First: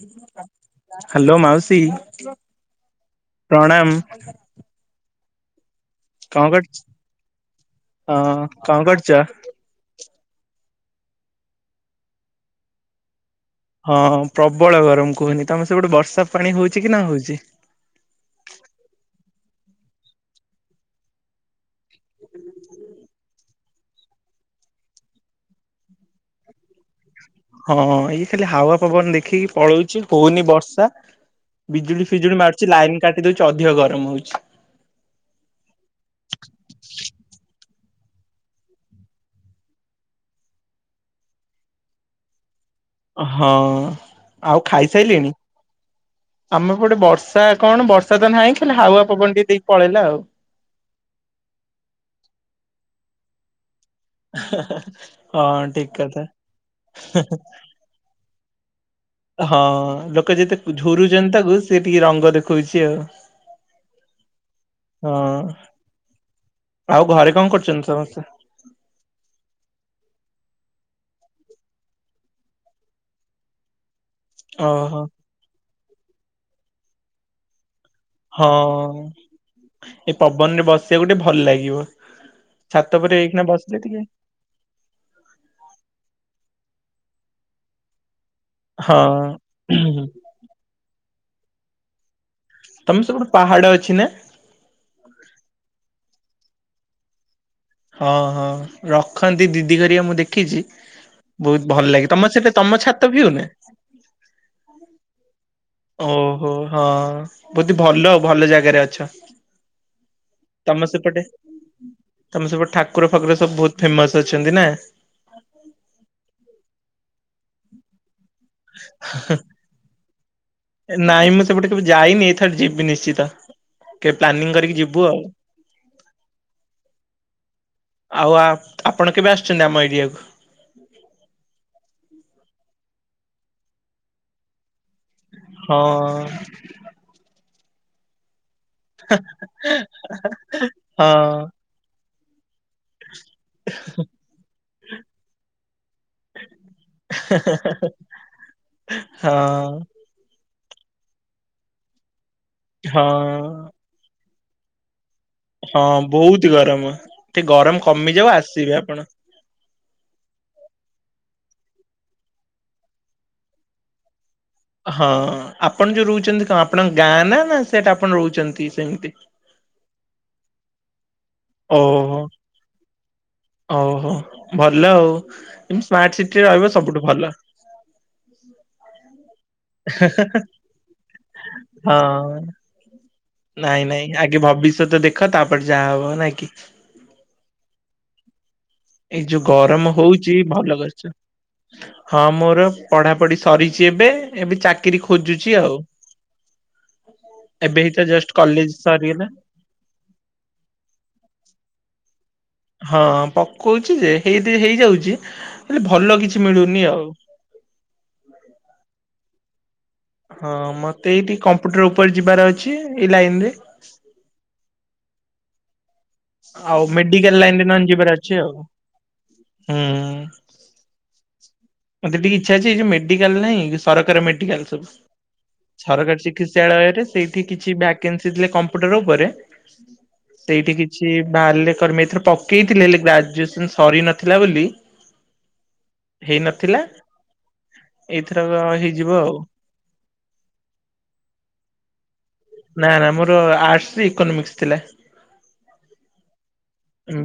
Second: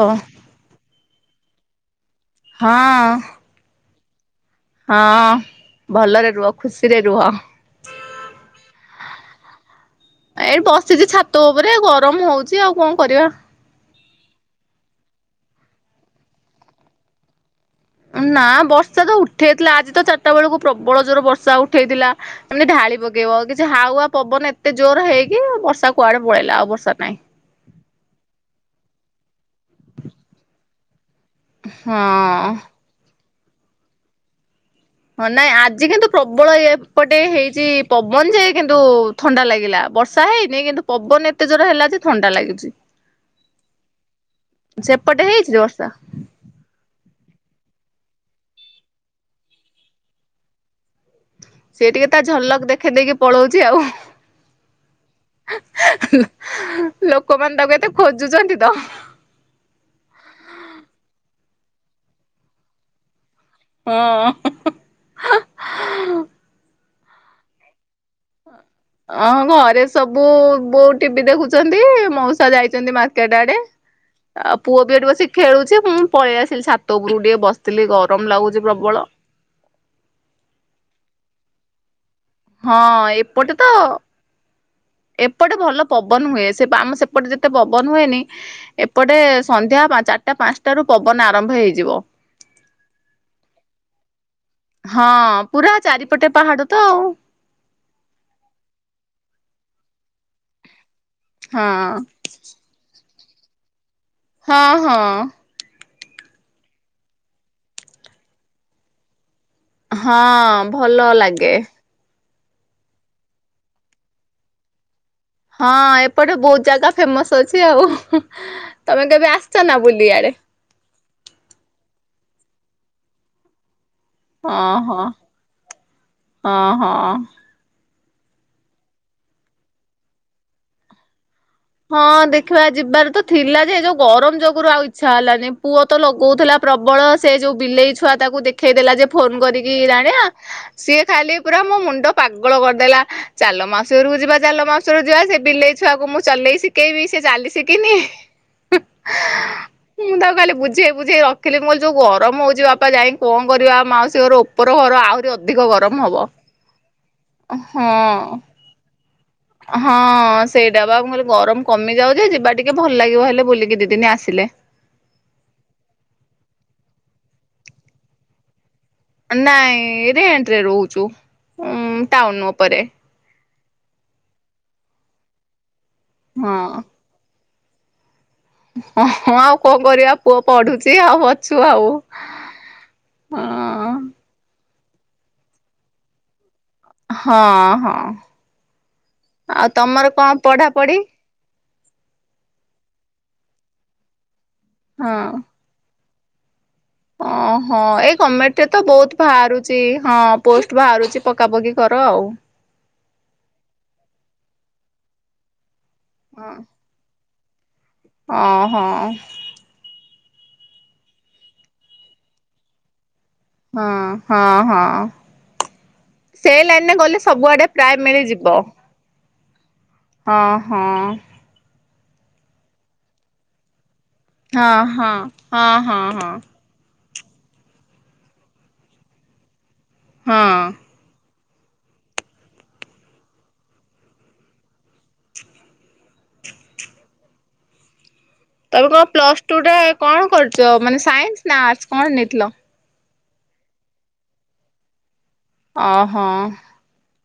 ଓ hello ମାଉସୀ। ହଁ। ପ୍ରଣାମ। ହଁ ଭଲରେ କଣ ରୁହ କର ଖୁସିରେ ରୁହ। ହଁ କଣ କରୁଛ? ଏଇ ବସିଛି ଛାତ ଉପରେ ଗରମ ହଉଛି ଆଉ କଣ କରିବା। ହଁ ପ୍ରବଳ ଗରମ କୁହନି ତମ ସେ ପଟେ ବର୍ଷା ପାଣି ହଉଛି କି ନା ହଉଛି? ନା ବର୍ଷା ତ ଉଠେଇଥିଲା ଆଜି ତ ଚାରିଟା ବେଳକୁ ପ୍ରବଳ ଜୋର ବର୍ଷା ଉଠ ଇଥିଲା ଏମିତି ଢାଳି ପକେଇବ କି ଯେ ହାୱା ପବନ ଏତେ ଜୋର ହେଇକି ବର୍ଷା କୁଆଡ଼େ ପଳେଇଲା ଆଉ ବର୍ଷା ନାହିଁ। ହଁ ଏଇ ଖାଲି ହାୱା ପବନ ଦେଖିକି ପଳଉଛି ହଉନି ବର୍ଷା। ବିଜୁଳି ଫିଜୁଳି ହଁ। ମାରୁଛି ଲାଇନ କାଟି ଦଉଛି ଅଧିକ ଗରମ ହଉଛି। ହଁ ନାଇଁ ଆଜି କିନ୍ତୁ ପ୍ରବଳ ଏପଟେ ହେଇଛି ପବନ ଯେ କିନ୍ତୁ ଥଣ୍ଡା ଲାଗିଲା ବର୍ଷା ହେଇନି କିନ୍ତୁ ପବନ ଏତେ ଜୋର ହେଲା ଯେ ଥଣ୍ଡା ଲାଗୁଚି।। ହଁଉ ଆଉ ସେପଟେ ଖାଇସାରିଲେଣି? ହେଇଛି ବର୍ଷା। ଆମ ପଟେ ବର୍ଷା କଣ ବର୍ଷା ତ ନାହିଁ ଖାଲି ହାୱା ପବନ ଟିକେ ଦେଇକି ପଳେଇଲା ଆଉ। ସେ ଟିକେ ତା ଝଲକ ଦେଖେଇଦେଇକି ପଳଉଛି ଆଉ ହୁଁ। ହଁ ଠିକ କଥା। ଲୋକମାନେ ତାକୁ କେତେ ଖୋଜୁଛନ୍ତି ତ। ହଁ ଲୋକ ଯେତେ ଝୁରୁଛନ୍ତିଛନ୍ତି ତାକୁ ସେ ଟିକେ ରଙ୍ଗ ଦେଖଉଛି ଆଉ। ହଁ। ହଁ ଆଉ ଘରେ କଣ କରୁଛନ୍ତି ସମସ୍ତେ? ଅଁ ଘରେ ସବୁ ବୋଉ ଟିଭି ଦେଖୁଛନ୍ତି ମଉସା ଯାଇଛନ୍ତି ମାର୍କେଟ ଆଡେ। ଆଉ ପୁଅ ବି ଓହୋ ଏଠି ବସିିକ ଖେଳୁଛି ମୁଁ ପଳେଇ ଆସିଲି ସାତ ଉପରୁ ଟିକେ ବସିଥିଲି ଘରୁ ହଁ ଏ ପବନ ରେ ବସିବାକୁ ଟେ ଭଲ ଲାଗିବ। ହଁ ଛାତ ଉପରେ ଏଇଖିଣା ଏପଟେ ତ ବସିଲେ ଟିକେ ଏପଟେ ଭଲ ପବନ ହୁଏ ସେ ଆମ ସେପଟେ ଯେତେ ପବନ ହୁଏନି ହଁ ଏପଟେ ସନ୍ଧ୍ୟା ଚାରିଟା ପାଞ୍ଚଟାରୁୁ ପବନ ଆରମ୍ଭ ହେଇଯିବ। ତମ ସେପଟେ ପାହାଡ ଅଛି ନା? ହଁ, ପୁରା ଚାରିପଟେ ପାହାଡ ତ ଆଉ। ହଁ ହଁ ରଖନ୍ତି ଦିଦି କରିବା ମୁଁ ଦେଖିଛି। ହଁ ବହୁତ ଭଲ ଲାଗେ ତମର ସେଟା ତମ ଛାତ ଭିୟୁ ନା? ହଁ ହଁ। ଓହୋ ହଁ ବହୁତ ଭଲ ଭଲ ଜାଗାରେ ଅଛ। ହଁ ତମ ଭଲ ସେପଟେ ଲାଗେ। ତମ ସେପଟେ ଠାକୁର ଫାକୁର ସବୁ ବହୁତ ଫେମସ୍ ଅଛନ୍ତି ନା? ହଁ ଏପଟେ ବହୁତ ଜାଗା ଫେମସ୍ ଅଛି। ଆଉ ତମେ କେବେ ଆସିଛ ନା ବୁଲିବ ଇଆଡେ? ନାଇଁ ମୁଁ ସେପଟେ କେବେ ଯାଇନି ଏଥର ଯିବି ନିଶ୍ଚିତ। କେବେ ପ୍ଲାନିଂ ହଁ କରିକି ହଁ ଯିବୁ ଆଉ। ହଁ ହଁ। ଆଉ ଆ ଆପଣ କେବେ ଆସୁଛନ୍ତି ଆମ ଏରିଆକୁ? ହଁ ଦେଖିବା ଯିବାରେ ତ ଥିଲା ଯେ ଏ ଯୋଉ ଗରମ ଯୋଗୁରୁ ଆଉ ଇଚ୍ଛା ହେଲାନି ହଁ ପୁଅ ତ ଲଗଉଥିଲା। ପ୍ରବଳ ସେ ଯୋଉ ବିଲେଇ ଛୁଆଟାକୁ ତାକୁ ଦେଖ ଉଠେଇଦେଲା ଯେ ଫୋନ୍ କରିକି ରାଣିଆ ସିଏ ହଁ ଖାଲି ପୁରା ମୋ ମୁଣ୍ଡ ପାଗଳ କରିଦେଲା। ଚାଲ ମାଉସୀ ଘରକୁ ଯିବା ଚାଲ ମାଉସୀ ଘରକୁ ଯିବା ସେ ବିଲେଇ ଛୁଆକୁ ମୁ ଚଲେଇ ଶିଖେଇବି ସେ ଚାଲି ଶିଖିନି। ହଁ। ମୁଁ ତାକୁ ଖାଲି ବୁଝେଇ ବୁଝେଇ ରଖିଲି ମୁଁ କହିଲି ଯୋଉ ଗରମ ହଉଛି ବାପା ଯାଇ କଣ ହଁ କରିବା ମାଉସୀ ଘରକୁ। ଉପର ଘର ଆହୁରି ଅ ହଁ ବହୁତ ଗରମ ଟିକେ ଗରମ କମିଯାଉ ହଁ ଆସିବେ ଆପଣ। ହଁ ସେଇଟା ବା ମୁଁ କହିଲି ଗରମ କମି ଯାଉଛ ଯିବା ଟିକେ ଭଲ ଲାଗିବ ହେଲେ ବୁଲିକି ଦିଦିନି ଆସିଲେ। ହଁ ଆପଣ ଯୋଉ ରହୁଛନ୍ତି କଣ ଆପଣଙ୍କ ଗାଁ ନା ନା ସେଟା ଆପଣ ରହୁଛନ୍ତି ସେମିତି? ନାଇଁ ରେଣ୍ଟ୍ ରେ ରହୁଛୁ। ଉଁ ଓହୋ ଟାଉନ ଉପରେ ଓହୋ ଭଲ ଆଉ। ଏମତି ସ୍ମାର୍ଟ ସିଟିରେ ହଁ ରହିବ ସବୁଠୁ ଭଲ। ହଁ ଆଉ କଣ କରିବା ପୁଅ ପଢୁଛି ଆଉ ଅଛୁ ଆଉ। ହଁ ନାଇଁ ହଁ ନାଇଁ ଆଗେ ଭବିଷ୍ୟତ ଦେଖ ତାପରେ ଯାହା ହବ ନାଇଁ କି। ହଁ ହଁ ଏଇ ଯୋଉ ଆଉ ଗରମ ତମର କଣ ହଉଛି ଭଲ ପଢାପଢି କରିଛ ହଁ ମୋର ପଢାପଢି ସରିଛି ଏବେ ଏବେ ଚାକିରି ହଁ ଖୋଜୁଛି ଆଉ। ଏବେ ଓହୋ ହିଁ ତ ଏଇ ଜଷ୍ଟ ଗମେଣ୍ଟ୍ ରେ କଲେଜ ତ ବହୁତ ସରିଗଲା ବାହାରୁଛି। ହଁ ପୋଷ୍ଟ ବାହାରୁଛି ପକାପକି କର ଆଉ। ହଁ ପକଉଛି ଯେ ହେଇଦି ହେଇଯାଉଛି ହେଲେ ଭଲ କିଛି ମିଳୁନି ଆଉ। ଓହୋ। ହଁ ମତେ ଏଇଠି କମ୍ପ୍ୟୁଟର୍ ଉପରେ ଯିବାର ଅଛି ଏଇ ଲାଇନ୍ ରେ। ହଁ ହଁ ହଁ। ସେ ଆଉ ଲାଇନ୍ ରେ ଗଲେ ମେଡିକାଲ ଲାଇନ ରେ ସବୁଆଡେ ନହେଲେ ପ୍ରାୟ ଯିବାର ଅଛି ଆଉ। ମିଳିଯିବ। ହୁଁ। ହଁ ହଁ। ମତେ ଟିକେ ଇଛା ଅଛି ଏ ଯୋଉ ମେଡିକାଲ ନାହିଁ ସରକାରୀ ମେଡିକାଲ ହଁ ସବୁ ହଁ ହଁ ହଁ ସରକାରୀ ହଁ। ସୀ ବିଦ୍ୟାଳୟରେ ସେଇଠି କିଛି ଭ୍ୟାକେନ୍ସି ଥିଲେ କମ୍ପୁଟର ଉପରେ ହଁ ସେଇଠି କି କିଛି ବାହାରିଲେ କର୍ମେ ଏଥର ପକେଇଥିଲେ ହେଲେ ଗ୍ରାଜୁଏସନ୍ ସରି ନଥିଲା ବୋଲି ହେଇନଥିଲା ଏଇଥର ତମେ କଣ ହେଇଯିବ ଆଉ। ପ୍ଲସ ଟୁ ରେ କଣ କରୁଛ ମାନେ ସାଇନ୍ସ୍ ନା ଆର୍ଟସ୍ କଣ ନେଇଥିଲ? ନା ନା ମୋର ଆର୍ଟସରେ ଇକୋନୋମିକ୍ସ ଥିଲା। ଓହୋ।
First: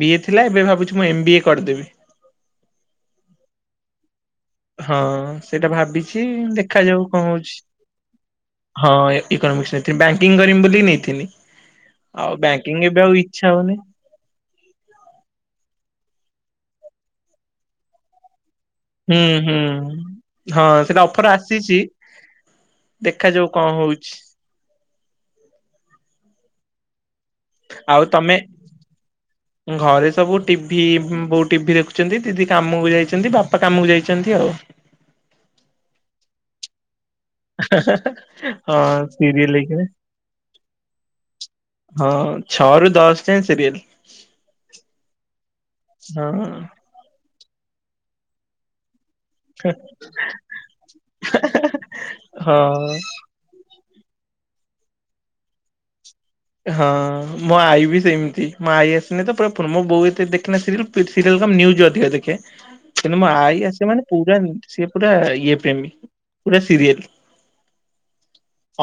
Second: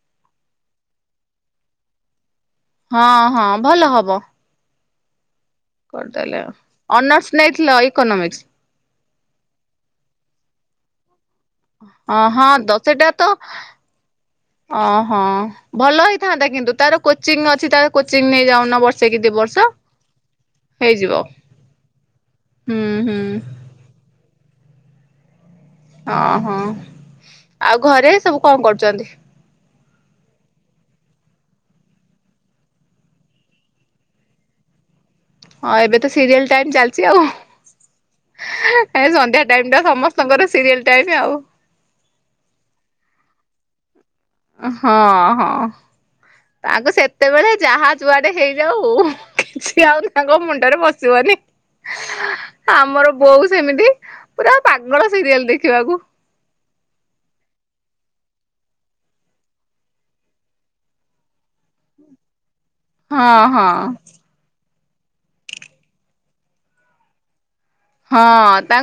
ବିଏ ଥିଲା ଏବେ ଭାବୁଛି ମୁଁ ଏମ୍ ବିଏ କରିଦେବି। ହଁ ହଁ ଭଲ ହବ। ହଁ ସେଇଟା ଭାବିଛି କରିଦେଲେ। ଦେଖାଯାଉ କଣ ଅନର୍ସ ହଉଛି। ନେଇଥିଲ ଇକୋନୋମିକ୍ସ ହଁ ଇକୋନୋମିକ୍ସ ନେଇଥି ବ୍ୟାଙ୍କିଙ୍ଗ କରିମି ବୋଲି ନେଇଥିନି। ହଁ ତ ସେଟା ତ ହଉନି ଓହୋ ଭଲ ହେଇଥାନ୍ତା କିନ୍ତୁ ତାର କୋଚିଂ ଅଛି ତାର କୋଚିଂ ନେଇଯାଉନ ବ ହୁଁ ହୁଁ ହଁ ସେଇଟା ହେଇଯିବ ଅଫର ଆସିଛି ହୁଁ ହୁଁ ଦେଖାଯାଉ କଣ ହଉଛି। ଓଁହୋ ଆଉ ଘରେ ସବୁ କଣ କରୁଛନ୍ତି? ଘରେ ସବୁ ଟିଭି ବୋଉ ଟିଭି ଦେଖୁଛନ୍ତି ଦିଦି କାମକୁ ଯାଇଛନ୍ତି ବାପା କାମକୁ ଯାଇଛନ୍ତି ଆଉ। ହଁ ଏବେ ତ ସିରିଏଲ୍ ଟାଇମ୍ ଚାଲିଛି ଆଉ। ହଁ ସନ୍ଧ୍ୟା ସିରିଏଲ ଟାଇମ ଟା ହେଇକିନା ସମସ୍ତଙ୍କର ସିରିଏଲ୍ ଟାଇମ ଆଉ। ହଁ ଛଅ ରୁ ଦଶ ଯାଏଁ ସିରିଏଲ୍। ହଁ ହଁ ହଁ। ତାଙ୍କୁ ସେତେବେଳେ ଯାହା ଯୁଆଡେ ହେଇଯାଉ। କିଛି ଆଉ ତାଙ୍କ ମୁଣ୍ଡରେ ପଶିବନି ହଁ ଆମର ବୋଉ ସେମିତି। ପୁରା ପାଗଳ ସିରିଏଲ୍ ଦେଖିବାକୁ। ହଁ ମୋ ଆଈ ବି ସେମିତି ମୋ ଆଈ ଆସିନି ତ ପୁରା ବୋଉ ଏତେ ଦେଖନା ସିରି ସିରିୟଲ କମ୍ ନ୍ୟୁଜ୍ ଅଧିକ ଦେଖେ। କ ମୋ ହଁ ଆଇ ହଁ। ଆସ ମାନେ ପୁର ସି ପୁରା ଇଏ ପ୍ରେମୀ ପୁରା ସିରିଏଲ। ହଁ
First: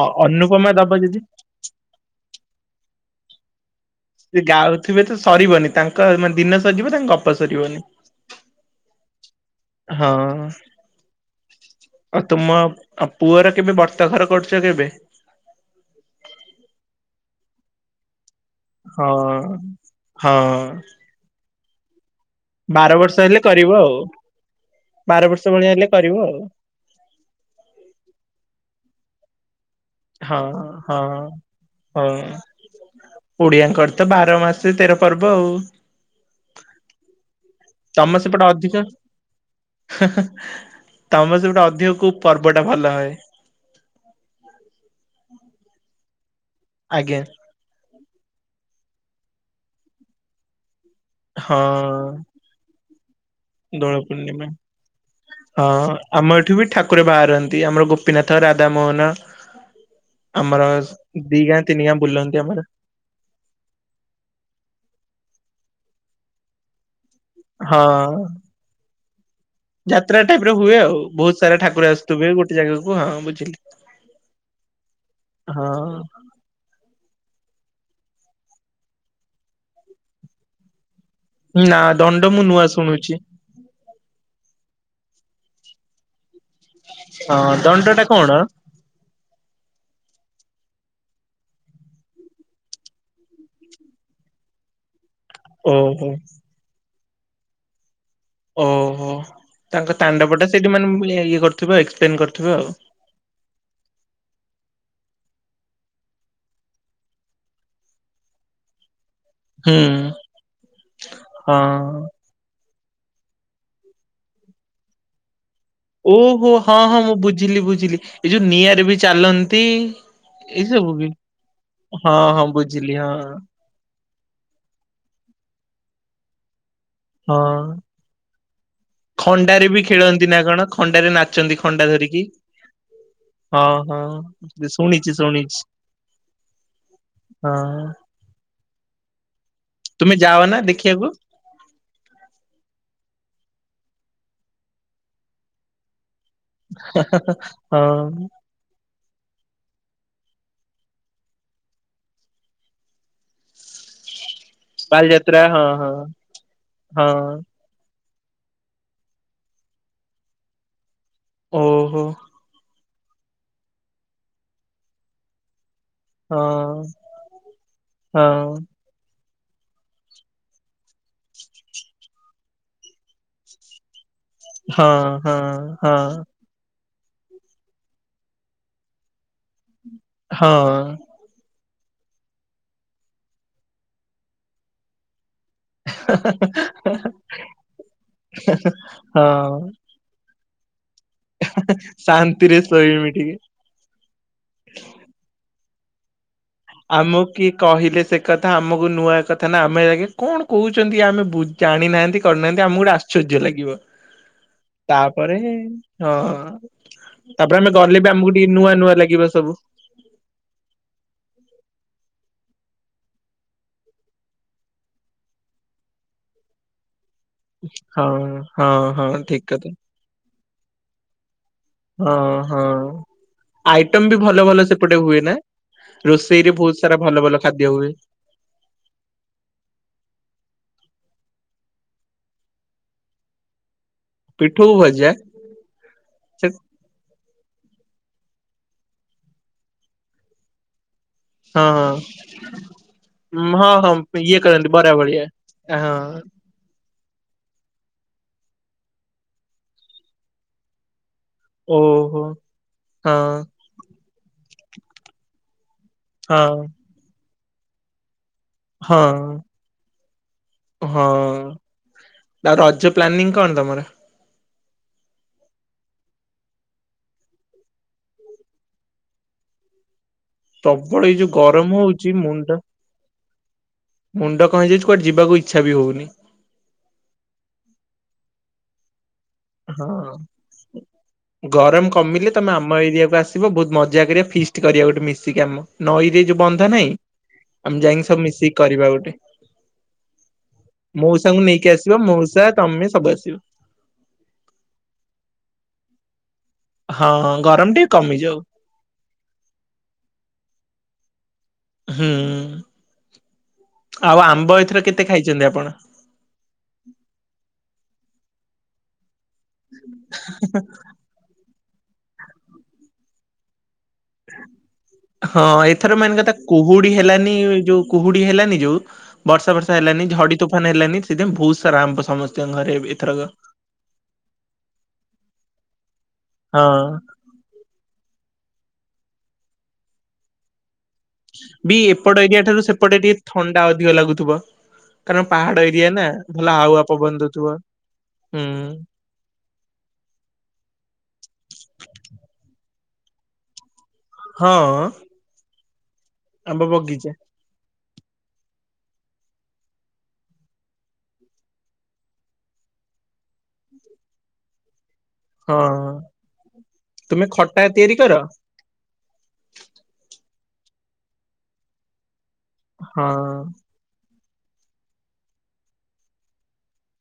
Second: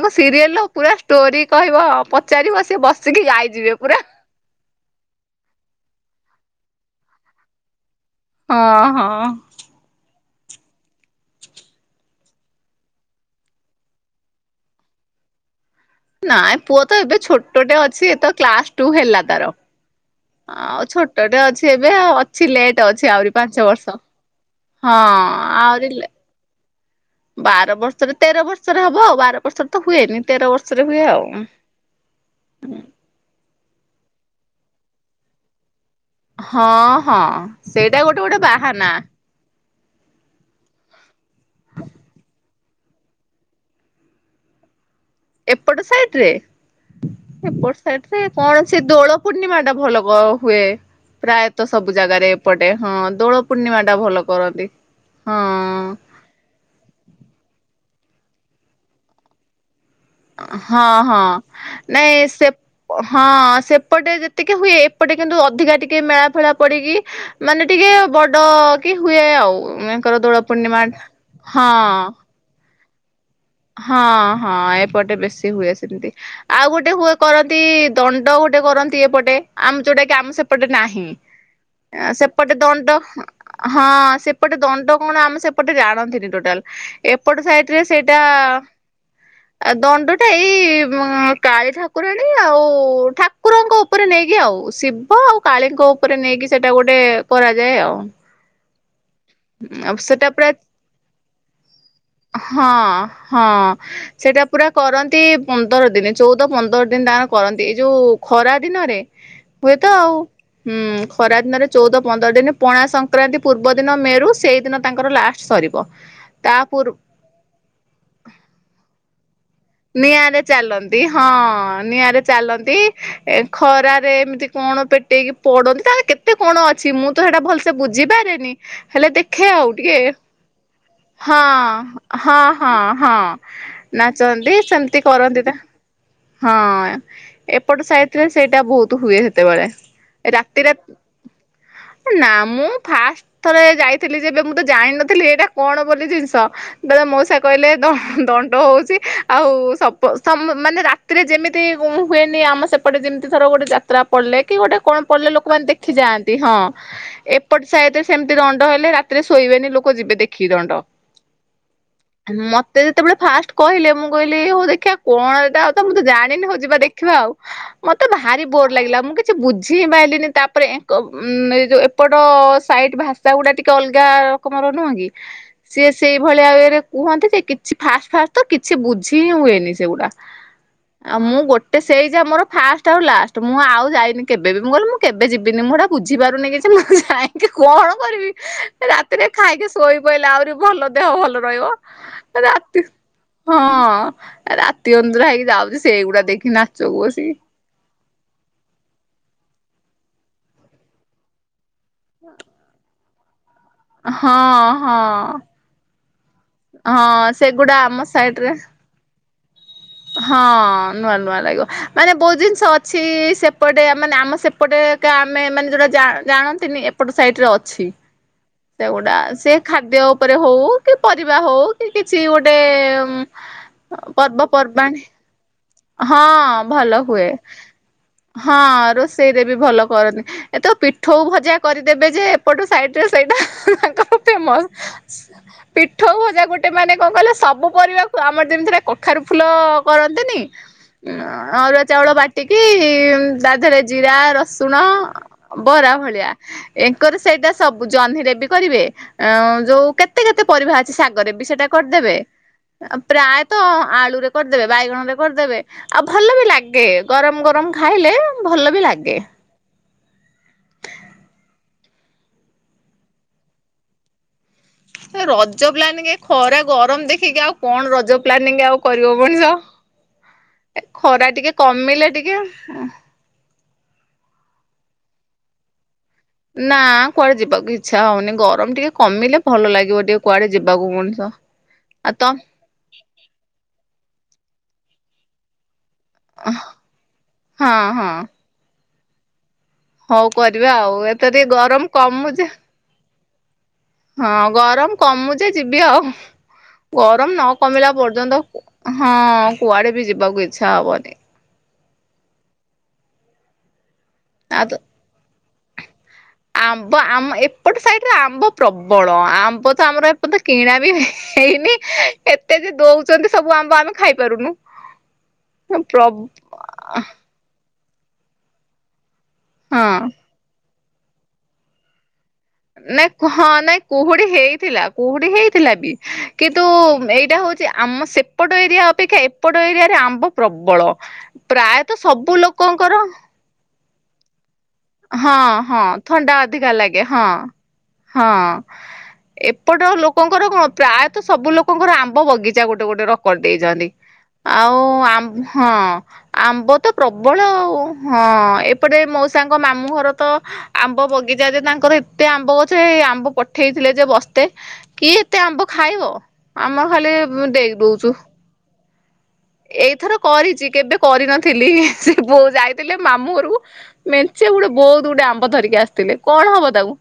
ଅ ସିରିଏଲ ଅନୁପମା ପୁରା ଦବ ଯଦି ଷ୍ଟୋରି କହିବ ପଚାରିବ ସିଏ ବସିକି ଗାଇଯିବେ ପୁରା। ସେ ଗାଉଥିବେ ତ ସରିବନି ତାଙ୍କ ମାନେ ଦିନ ସରିିବ ତାଙ୍କ ଗପ ସରିବନି। ହଁ ହଁ। ହଁ। ଆଉ ତୁମ ଆ ପୁଅର କେବେ ବର୍ତ୍ତାଘର କରୁଛ କେବେ? ନାଇଁ ପୁଅ ତ ଏବେ ଛୋଟଟେ ଅଛି ଏ ତ କ୍ଲାସ ଟୁ ହଁ। ହେଲା ତାର ହଁ ଆ ଛୋ ଟ ଅଛି ଏବେ ଆଉ ଅଛି ଲେଟ୍ ବାର ଅଛି ବର୍ଷ ଆହୁରି ହେଲେ ପାଞ୍ଚ କରିବ ଆଉ ବର୍ଷ ହଁ ଆହୁରି ହୁଁ। ବାର ବର୍ଷରେ ତେର ବର୍ଷରେ ହବ ଆଉ ବାର ବର୍ଷରେ ତ ହୁଏନି ହଁ ତେର ବର୍ଷରେ ହଁ ହୁଏ ଆଉ। ହଁ ଓଡିଆଙ୍କର ତ ବାର ମାସ ତେର ପର୍ବ ଆଉ। ହଁ ହଁ ସେଇଟା ଗୋଟେ ଗୋଟେ ବାହାନା। ତମେ [unintelligible] ଅଧିକ କୋଉ ପର୍ବ ଟା ଭଲ ହୁଏ। ଏପଟ ସାଇଡ ରେ। ଆଜ୍ଞା। ଏପଟ ସାାଇଡ ରେ କଣ ସେ ଦୋଳ ପୂର୍ଣ୍ଣିମା ଟା ଭଲ ହୁଏ। ହଁ ପ୍ରାୟତଃ ସବୁ ଜାଗାରେ ଏପଟେ ହଁ ଦୋଳ ପୂର୍ଣ୍ଣିମା ଦୋଳ ଟା ଭଲ ପୂର୍ଣ୍ଣିମା। କରନ୍ତି ହଁ। ଆମ ଏଠୁ ବି ଠାକୁର ବାହାରନ୍ତି ଆମର ଗୋପୀନାଥ ରାଧ ମୋହନ। ହଁ ହଁ ଦି ଗାଁ ତିନି ଗାଁ ନାଇଁ ବୁଲନ୍ତି ସେ ଆମର ହଁ ସେପଟେ ଯେତିକି ହୁଏ ଏପଟେ କିନ୍ତୁ ଅଧିକା ଟିକେ ମେଳା ଫେଳା ପଡିକି ମାନେ ହଁ ଟିକେ ବଡ କି ହୁଏ ଯାତ୍ରା ଆଉଙ୍କର ଟାଇପ ଦୋଳ ପୂର୍ଣ୍ଣିମା ହଁ। ସେ ଜାଗାକୁ ଆଉ ବୁଝିଲି। ହଁ ହଁ ଏପଟେ ବେଶୀ ହଁ ହୁଏ ସେମିତି। ଆଉ ଗୋଟେ ହୁଏ କରନ୍ତି ଦଣ୍ଡ ଗୋଟେ କରନ୍ତି ଏପଟେ ଆମ ଯୋଉଟା କି ଆମ ସେପଟେ ନାହିଁ। ନା ଦଣ୍ଡ ମୁଁ ସେପଟେ ନୂଆ ଦଣ୍ଡ। ଶୁଣୁଛି ହଁ-ଅ-ଅ ସେପଟେ ଦଣ୍ଡ କଣ ଆମ ସେପଟେ ଜାଣନ୍ତିନି ଟୋଟାଲ, ଏପଟ ହଁ ସାଇଟରେ ଦଣ୍ଡ ସେ ଟା କଣ? ଆଉ ଦଣ୍ଡଟା ଏଇ-ଇ-ଇ ଉଁ-ଉଁ କାଳି ଠାକୁରାଣୀ ଆଉ-ଉ-ଉ ଠାକ୍ କୁରଙ୍କ ଉପରେ ନେଇକି ଆଉ ଶିବ ଆଉ କାଳୀଙ୍କ ଓହୋ ଉପରେ ନେଇକି ସେଇଟା ଗୋଟେ କରାଯାଏ ଆଉ। ଓ ହୋ, ତାଙ୍କ ସେଟା ତାଣ୍ଡବଟା ସେଠି ମାନେ ମୁଁ ଇଏ-ଇଏ କରୁଥିବେ ଏକ୍ସପ୍ଲେନ କରୁ ହଁଅ-ହଁଅ। ସେଇଟା ପୁରା କରନ୍ତି ପନ୍ଦର ଦିନ ଚଉଦ ପନ୍ଦର ଦିନ ତାଙ୍କ କରନ୍ତି ଏଇ ଯୋଉ ଖରା ଦିନରେ ହୁଏ ହୁଁ ତ ଆଉ, ହୁଁ-ଉଁ-ଉଁ ହଁ। ଖରାଦିନରେ ଚଉଦ ପନ୍ଦର ଦିନ ପଣା ସଂକ୍ରାନ୍ତି ପୂର୍ବଦିନ ମେରୁ ସେଇ ଦିନ ତାଙ୍କର ଲାଷ୍ଟ ସରିବ। ଓ ହୋ ତା ପୂର୍ବ ହଁ-ହଁ ମୁଁ ବୁଝିଲି ବୁଝିଲି, ଏ ଯୋଉ ନିଆଁରେ ବି ଚାଲନ୍ ନିଆଁରେ ଚାଲନ୍ତି ହଁ-ଅ-ଅ ହଁ ନିଆଁରେ ହଁ ଚାଲନ୍ତି ବୁଝିଲି ହଁ ଏ ଖରାରେ ଏମିତି କଣ ପେଟେଇକି ପଡନ୍ତି ତା [inaudible] କେତେ କଣ ଅଛି ମୁଁ ତ ସେଟା ହଁ। ଭଲସେ ବୁଝିପାରେନି ହେଲେ ଦେଖେ ଖଣ୍ଡାରେ ଆଉ ବି ଟିକେ, ଖେଳନ୍ତି ନା କଣ ଖଣ୍ଡାରେ ହଁ ନାଚନ୍ତି ଖଣ୍ଡା ଧରିକି। ହଁ-ହଁ-ହଁ ନାଚନ୍ତି ଚା ମୁଁ ନିଜେ ଶୁଣିଛି। ହଁ-ଅ-ଅ ଏପଟ ହଁ ସାଇଟରେ ସେଇଟା ବହୁତ ହୁଏ ସେତେବେଳେ। ତୁମେ ଯାଅ ନା ରାତିରେ, ଦେଖିବାକୁ? ନା ମୁଁ ଫାଷ୍ଟ ଥରେ ଯାଇଥିଲି ଯେବେ ମୁଁ ତ ଜାଣିିନଥିଲି ଏଇଟା କଣ ବୋଲି ଜିନିଷ। [inaudible] ବେଳେ ମଉସା କହିଲେ ହଁ ଦ-ଅ-ଦଣ୍ଡ ହଉଛି ଆଉ ସପ ସମ୍ ମାନେ‌ ରା ତିରେ ଯେମିତି ହୁ-ହୁଏନି ଆମ ସେପଟେ ଯେମିତି ଥର ଗୋଟେ ଯା ତ୍ରା ପଡିଲେ କି ଗୋଟେ କଣ ପଡିଲେ ବାଲିଯାତ୍ରା ହଁ ଲୋକମାନେ ହଁ ଦେଖିଯାଆନ୍ତି ହଁ ହଁ ଏପଟ୍ ସାଇଟରେ ସେମିତି ଦଣ୍ଡ ହେଲେ ରାତିରେ ଶୋଇବେନି ଲୋକ ଯିବେ ଦେଖି ଦଣ୍ଡ। ଓ-ହୋ। ମତେ ଯେତେବେଳେ ଫାଷ୍ଟ କହିଲେ ମୁଁ କହିଲି ହଉ ଦେଖିବା କଣ ଏଟା ଜାଣିନି ହଉ ଯିବା ହଁ। ଦେଖିବା ଆଉ, ମତେ ହଁ ଭାରି ବୋର୍ ଲାଗିଲା ମୁଁ କି କିଛି ବୁଝି ହିଁ ପାଇଲିନି ତାପରେ ଏଁ ଏଙ୍କ ଯୋଉ ଏପଟ-ଅ ସାଇଟ୍ ଭାଷାଗୁଡ଼ା ଟିକେ ଅଲଗା ରକମର ହଁ ନୁହଁ କି, ହଁ ସିଏ ସେଇ ହଁ। ଭଳିଆ ଇଏରେ କୁହନ୍ତି ଯେ କିଛି ଫାଷ୍ଟ-ଫାଷ୍ଟ ତ କିଛି ବୁଝି ହିଁ ହୁଏନି ସେଗୁଡ଼ା। ହଁ। ଆଉ ମୁଁ ଗୋଟେ ସେଇ ଯା ମୋର ଫାଷ୍ଟ ଆଉ ଲାଷ୍ଟ ମୁଁ ଆଉ ଯାଇନି କେବେ ବି ମୁଁ କହିଲି ମୁଁ କେବେ ଯିବିନି ମୁଁ ହେଡା ବୁଝିପାରୁନି କିଛି ମୁଁ ଯାଇଁକି କଣ କରିବି। ହେଁହେଁ ହଁ। କହିଲେ ଆହୁରି ଭଲ ଦେହ ଭଲ ରହିବ ଶାନ୍ତିରେ ରାତି ଶୋଇମି ଟିକେ। ହଁ-ଅ-ଅ ରାତି ଅନିଦ୍ରା ହେଇକି ଯାଉଛି ସେ-ଗୁଡା ଦେଖି ନା ଆମକୁ କିଏ କହିଲେ ସେ କଥା ଆମକୁ ନୂଆ କଥା ନା ଆମେ ଆଜ୍ଞା କଣ କହୁଛନ୍ତି ଆମେ ବୁ ଜାଣିନାହାନ୍ତି କରିନାହାନ୍ତି ଆମକୁ ଗୋଟେ ଆଶ୍ଚର୍ଯ୍ୟ ଲାଗିବ, ହଁ ତାପରେ ହଁ ହଁ-ଅ-ଅ ହଁ ତାପରେ ଆମେ ସେଗୁଡା ଆମ ଗଲେ ବି ଆମକୁ ଟିକେ ନୂଆ ନୂଆ ଲାଗିବ ସବୁ। ହଁ-ଅ-ଅ ନୂଆ ନୂଆ ଲାଗିବ ମାନେ ବହୁତ ଜିନିଷ ଅଛି-ଇ-ଇ ସେପଟେ ଆ ମାନେ ଆମ ସେ ଏପଟେ-ଏ ଏତେ ଆମେ ମାନେ ଯୋଉଟା ଜା-ଜାଣନ୍ତିନି ଏ ଏପଟ ସାଇଟରେ ଅଛି ହଁ ହଁ ହଁ ସେଗୁଡା ଠିକ ସେ କଥା। ଖାଦ୍ୟ ଉପରେ ହଉ କି ପରିବା ହଉ [inaudible] କିଛି ହଁ ଗୋଟେ ହଁ ଆଇଟମ ବି ଭଲ ଭଲ ସେପଟେ ପର୍ବପର୍ବାଣି ହୁଏ ନା? ହଁ ରୋଷେଇରେ ବହୁତ ସାରା ଭଲ ଭଲ ଖାଦ୍ୟ ହୁଏ। ହଁ-ଅ ରୋଷେଇରେ ବି ଭଲ କରନ୍ତି। ଏ ତ ପିଠଉ ଭଜା କରିଦେବେ ଯେ ଏପଟ ସାଇଡରେ ସେଇଟା ତାଙ୍କ ଫେମସ୍, ପିଠଉ ଭଜା ପିଠଉ ଭଜା ସେ ଗୋଟେ ମାନେ କଣ କହିଲ ସବୁ ପରିବାକୁ ଆମର ଯେମିତି ସେଇଟା କଖାରୁ ଫୁଲ କରନ୍ତିନି ହଁ ଅରୁଆ ଚାଉଳ ବାଟିକି ତା ହଁ ଦେହେରେ ହଁ ହଁ ଜିରା, ଇଏ କରନ୍ତି ରସୁଣ ବରା ଭଳିଆ। ବରା ହଁ ଭଳିଆ। ଏଙ୍କର ସେଇଟା ସବୁ ଜହ୍ନିରେ ବି କରିବେ ଯୋଉ କେତେ କେତେ ପରିବା ଅଛି ଶାଗରେ ବି ସେଟା କରିଦେବେ, ଓହୋ ହଁ ପ୍ରାୟତ ଆଳୁରେ କରିଦେବେ, ବାଇଗଣରେ କରିଦେବେ, ଆଉ ଭଲ ହଁ ବି ଲାଗେ ଗରମ ଗରମ ଖାଇଲେ। ଭଲ ବି ହଁ। ଲାଗେ। ହଁ, ଆଉ ରଜ ପ୍ଲାନିଂ କଣ ତମର? ରଜ ପ୍ଲାନିଂ ଏ ଖରା ଗରମ ଦେଖିକି ଆଉ କଣ ରଜ ପ୍ଲାନିଂ ଆଉ କରିବ ମଣିଷ। ଏ ପ୍ରବଳ ଏଇ ଯୋଉ ଖରା ଟିକେ ଗରମ ହଉଛି କମିଲେ ଟିକେ ମୁଣ୍ଡ ମୁଣ୍ଡ କ ହେଇଯାଉଚି କୁଆଡେ ଯିବାକୁ ଇଚ୍ଛା ବି ହଉନି। ନା କୁଆଡେ ଯିବାକୁ ଇଚ୍ଛା ହଉନି ଗରମ ଟିକେ କମିଲେ ଭଲ ଲାଗିବ ହଁ। ଟିକେ କୁଆଡେ ଯିବାକୁ ମଣିଷ। ଗରମ ଆଉ କମିଲେ ତମ ତମେ ଆମ ଏରିଆକୁ ଆସିବ ବୋହୁତ୍ ମଜା କରିଆ ଫିଷ୍ଟ କରିଆ ଗୋଟେ ମିଶିକି ଆମ ନଈ ରେ ଯୋଉ ବନ୍ଧ ନାହିଁ ହଁ ଆମେ ଯାଇଁକି ହଁ ସବୁ ମିଶିକି କରିବା ଗୋଟେ। ହଉ କରିବା ଆଉ, ଏଥ ମଉସାଙ୍କୁ ଟିକେ ନେଇକି ଗରମ ଆସିବ କମୁ ମଉସା ଯେ ତମେ ସବୁ ଆସିବ। ହଁ ଗରମ କମୁ ଯେ ଯିବି ଆଉ। ହଁ ଗରମ ନ ଟିକେ କମିଲା କମିଯାଉ ପର୍ଯ୍ୟନ୍ତ, ହଁ କୁଆଡେ ବି ଯିବାକୁ ଇଛା ହବନି। ହୁଁ, ଆଉ ଆମ୍ବ ଏଥର କେତେ ଖାଇଚନ୍ତି ଆପଣ? ଆମ୍ବ ଆମ ଏପଟ ସାଇଡ଼ରେ ଆମ୍ବ ପ୍ରବଳ। ଆମ୍ବ ତ ଆମର ଏପର୍ଯ୍ୟନ୍ତ କିଣା ବି ହେଇ ହେଇନି, ଏତେ ଯେ ଦଉଚନ୍ତି ସବୁ ଆମ୍ବ ଆମେ ଖାଇପାରୁନୁ ହଁ ଏଥର ପ୍ର ମେନ୍ କଥା କୁହୁଡି ହେଲାନି ଯୋଉ କୁହୁଡି ହେଲାନି ଯୋଉ ବର୍ଷା ଫର୍ଷା ହଁ ହେଲାନି, ଝଡି ତୋଫାନ ହେଲାନି, ସେଥିପାଇଁ ବୋହୁତ୍ ସାରା ଆମ୍ୱ ସମ ନାଇଁ ହଁ ନାଇଁ କୁହୁଡି ହେଇଥିଲା, କୁହୁଡି ହେଇଥିଲା ବି କିନ୍ତୁ ହଁ ଏଇ ଏଇଟା ହଉଚି ଆମ ସେପଟ ଏରିଆ ଅପେକ୍ଷା ଏପଟ ଏରିଆରେ ଆମ୍ବ ପ୍ରବଳ। ବି ପ୍ରାୟତ ଏପଟ ସବୁ ଏରିଆ ଠାରୁ ସେପଟେ ଲୋକଙ୍କର ଟିକେ ଥଣ୍ଡା ଅଧିକ ଲାଗୁଥିବ? କାରଣ ହଁ ପାହାଡ ହଁ ଏରିଆ ନା ଥଣ୍ଡା ଭଲ ଅଧିକା ହାୱା ଲାଗେ ପବନ ହଁ, ଦଉଥିବ। ହଁ। ହୁଁ ଏପଟ ଲୋକଙ୍କର କଣ ପ୍ରାୟତ ସବୁ ଲୋକଙ୍କର ଆମ୍ବ ବଗିଚା ଗୋଟେ ଗୋଟେ ର କରି ଦେଇଚନ୍ତି। ହଁ ଆଉ ଆମ୍, ହଁ ଆମ୍ବ ତ ପ୍ରବଳ ଆଉ। ହଁ, ଏପଟେ ମୋ ସାଙ୍ଗ ମାମୁଁ ଘର ତ ଆମ୍ବ ବଗିଚା ଯେ ତାଙ୍କର ଏତେ ଆମ୍ବ ଅଛ ହେ ଆମ୍ବ ପଠେଇଥିଲେ ଯେ ବସ୍ତେ କିଏ ତେ ହଁ ଆମ୍ବ ଖାଇବ, ଆମ ଖାଲି ତୁମେ ଖଟା ଦେଇ ତିଆରି କର? ଦଉଚୁ। ଏଇଥର କରିଚି କେବେ କରିନଥିଲି ସେ ବୋଉ ଯାଇଥିଲେ ହଁ ମାମୁଁ ଘରୁକୁ ମେଞ୍ଚେ ଗୁଡେ ବୋହୁତ୍ ଗୁଡେ ଆମ୍ବ ଧରିକି ଆସିଥିଲେ କଣ ହବ ତାକୁ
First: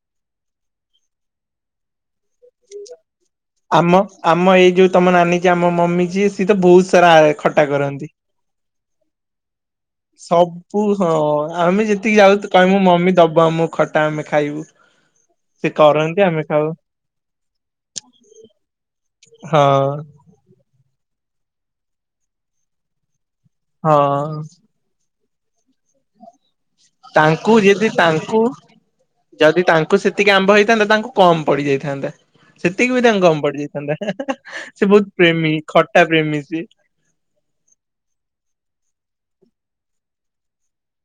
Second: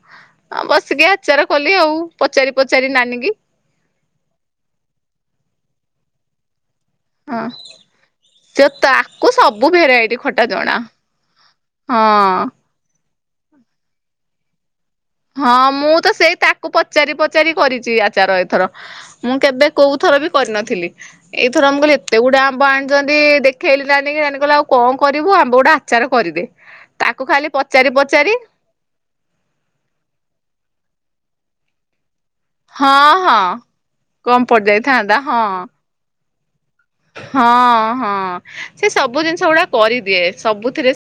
ହଁ ବସିକି ଆଚାର କଲି ଆଉ, ପଚାରି ପଚାରି ନାନିକି। ଆମ ଆମ ଏଇ ଯୋଉ ତମ ନାନୀ ଯିଏ ଆମ ମମି ଯିଏ ସିଏ ତ ବୋହୁତ୍ ସାରା ଖଟା କରନ୍ତି। ସେ ତା କୁ ସବୁ ଭେରାଇ ସବୁ ହଁ, ଆମେ ଯେତିକି ଯାଉ ହଁ କହିବୁ ମମି ଦବ ଆମୁକୁ ଖଟା ଆମେ ଖାଇବୁ। ହଁ ସେ ମୁଁ ତ କରନ୍ତି ସେଇ ଆମେ ଖାଉ ତାକୁ ପଚ ପଚାରି ପଚାରି କରିଚି ଆଚାର ଏଥର। ମୁଁ କେବେ ହଁ କୋଉଥର ବି କରିନଥିଲି, ଏଇଥର ମୁଁ କହିଲି ଏତେ ଗୁଡେ ଆମ୍ବ ଆଣିଚନ୍ତି ଦେଖେଇଲି ନାନୀକି ହଁ ନାନୀ କହିଲା ଆଉ କଣ କରିବୁ ଆମ୍ୱ ଗୁଡା ଆଚାର କରିଦେ। ତାକୁ ଖାଲି ତାଙ୍କୁ ପଚାରି ଯେଦି ପଚାରି ତାଙ୍କୁ ଯଦି ତାଙ୍କୁ ସେତିକି ଆମ୍ବ ହେଇଥାନ୍ତା ତାଙ୍କୁ କମ୍ ପଡିଯାଇଥାନ୍ତା। ହଁ ସେତିକି ବି ତାଙ୍କୁ ହଁ କମ ପଡିଯାଇଥାନ୍ତା କମ ସେ ବୋହୁତ ପଡିଯାଇଥାନ୍ତା ହଁ ପ୍ରେମୀ ଖଟା ପ୍ରେମୀ ସିଏ। ହଁ ହଁ ସେ ସବୁ ଜିନିଷ ଗୁଡା କରିଦିଏ ସବୁଥିରେ